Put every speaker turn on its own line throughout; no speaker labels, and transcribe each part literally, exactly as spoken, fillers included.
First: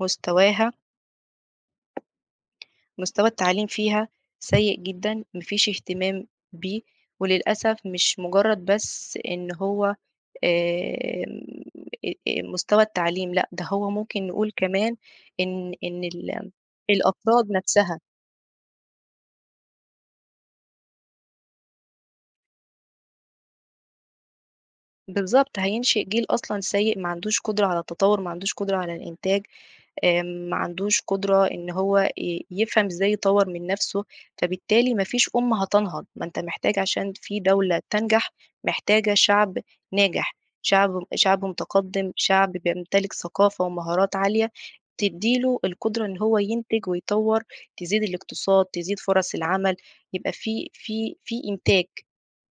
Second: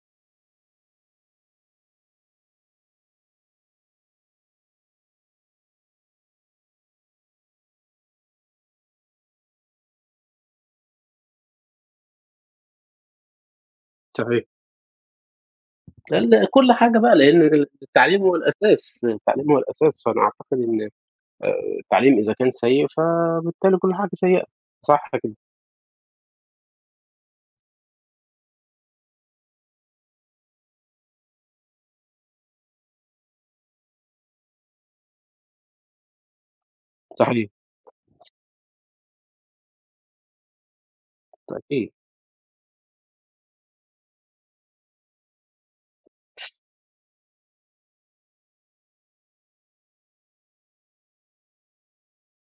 مستواها مستوى التعليم فيها سيء جدًا، ما فيش اهتمام بيه وللأسف مش مُجرّد بس إن هو آآ إن آآ مستوى التعليم لأ، ده هو ممكن
صحيح.
نقول كمان إن إن
لا، لا
ال
كل حاجة بقى، لإن
الأفراد
ال
نفسها
التعليم هو الأساس، التعليم هو الأساس، فأنا أعتقد إن آآ التعليم إذا كان سيء، فبالتالي كل حاجة سيئة، صح كده.
بالضبط، هينشئ جيل أصلًا سيء ما عندوش قدرة على التطوّر، ما عندوش قدرة على الإنتاج، آآ ما عندوش قدرة إن هو ي يفهم إزاي يطوّر من نفسه، فبالتالي ما فيش أُمّة هتنهض. ما أنت محتاج عشان في
صحيح.
دولة تنجح، محتاجة شعب ناجح، شعب شعب
بالتأكيد.
مُتقدِّم، شعب بيمتلك ثقافة ومهارات عالية تدّي له القدرة إن هو ينتج ويطوّر، تزيد الاقتصاد، تزيد فرص العمل، يبقى في في في إنتاج.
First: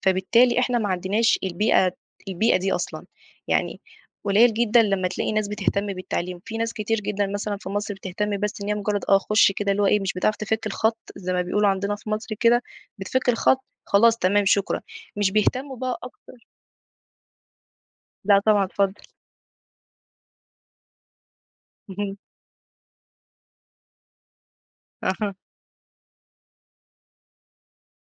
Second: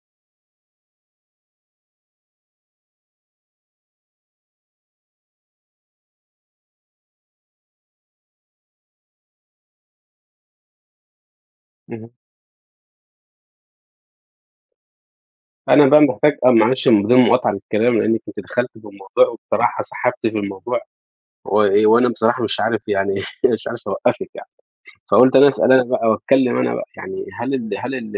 فبالتالي إحنا ما عندناش البيئة البيئة دي أصلًا. يعني قليّل جدًا لمّا تلاقي ناس بتهتم بالتعليم. في ناس كتير جدًا مثلًا في مصر بتهتم بس إن هي مُجرّد آه، خُش كده اللي هو إيه، مش بتعرف تِفِك الخَط زي ما بيقولوا عندنا في
اهم.
مصر كده بتِفِك الخَط، خلاص تمام شكرًا. مش بيهتّموا
أنا
بقى
بقى محتاج
أكتر
آه، معلش من غير مقاطعة للكلام، لإنِّك
لأ،
أنتِ
طبعًا
دخلتِ
اتفضّل.
بالموضوع وبصراحة سحبتِ في الموضوع و وأنا
اهم.
بصراحة مش عارف يعني مش عارف أوقّفِك يعني،
أها.
فقُلت أنا أسأل أنا بقى وأتكلّم أنا بقى. يعني هل ال هل ال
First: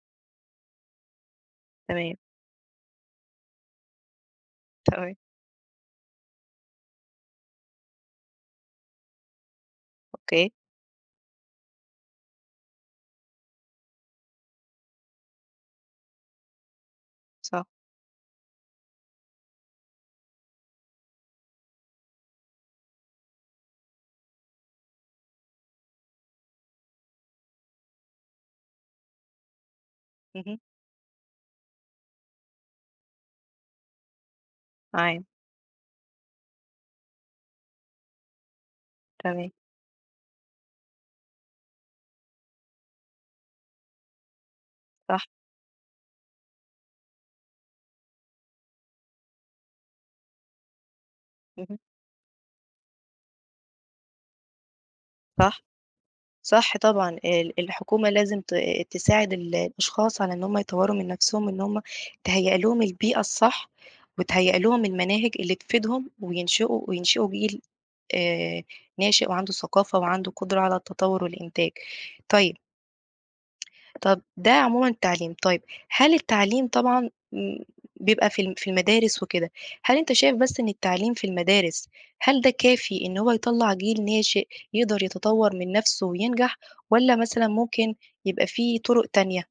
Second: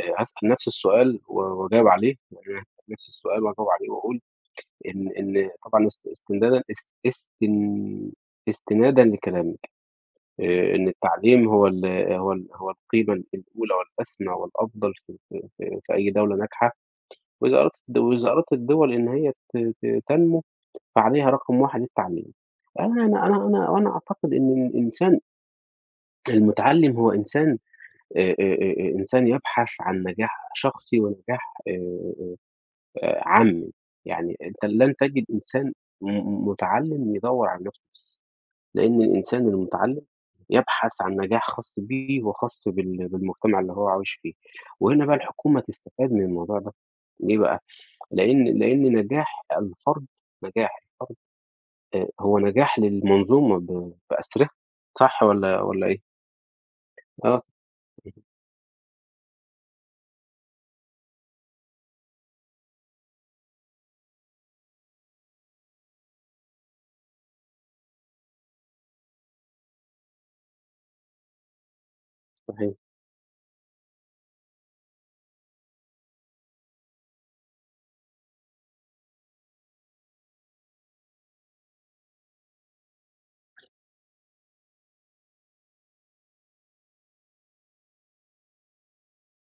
آآ أسأل نَفْس السؤال و وأجاوب عليه،
تمام.
وبعدبن هاسأل نفس السؤال وأجاوب عليه وأقول إن
تمام.
إن طبعًا است استمدادًا اس استن استنادًا لكلامِك،
أوكي.
آآ إن التعليم هو ال هو ال هو القيمة الأولى والأسمى والأفضل في في في في أي دولة ناجحة، وإذا
صح.
أرادت الدوز وإذا أرادت الدِوَل إن هي ت ت تنمو، فعليها رقم واحد التعليم. أنا أنا أنا أنا وأنا أعتقد إن الإنسان المُتعلّم هو إنسان آآ آآ إنسان يبحث عن نجاح
اهم.
شخصي ونجاح آآ عامّي، يعني أنت لن
معاك.
تجد إنسان م مُتعلّم يدوّر عن نَفْسه بس، لإن الإنسان
تمام.
المُتعلّم يبحث عن نجاح خاص بيه وخاص بال بالمجتمع اللي هو عايش فيه، وهنا بقى
صح.
الحكومة تستفاد من الموضوع ده، ليه بقى؟ لإن لإن نجاح الفرد نجاح الفرد
اهم.
آآ هو نجاح للمنظومة ب بأسرِها صح
صح،
والّا والّا إيه؟
صح طبعًا.
آه ص
ال ال الحكومة
[unintelligible]
لازم ت تساعد ال الأشخاص على إن هم يطوّروا من نفسهم إن هم تهيّأ لهم البيئة الصح، وتهيّأ لهم المناهج اللي تفيدهم وينشِئوا وينشِئوا جيل آآ ناشئ وعنده الثقافة وعنده قدرة على التطوّر والإنتاج. طيب
صحيح.
طَب ده عمومًا التعليم. طيب، هل التعليم طبعًا م بيبقى في ال في المدارس وكده، هل أنت شايف بس إن التعليم في المدارس، هل ده كافي إنه هو يطلّع جيل ناشئ يقدر يتطوّر من نَفْسه وينجح، والّا مثلًا ممكن يبقى في طُرُق تانية؟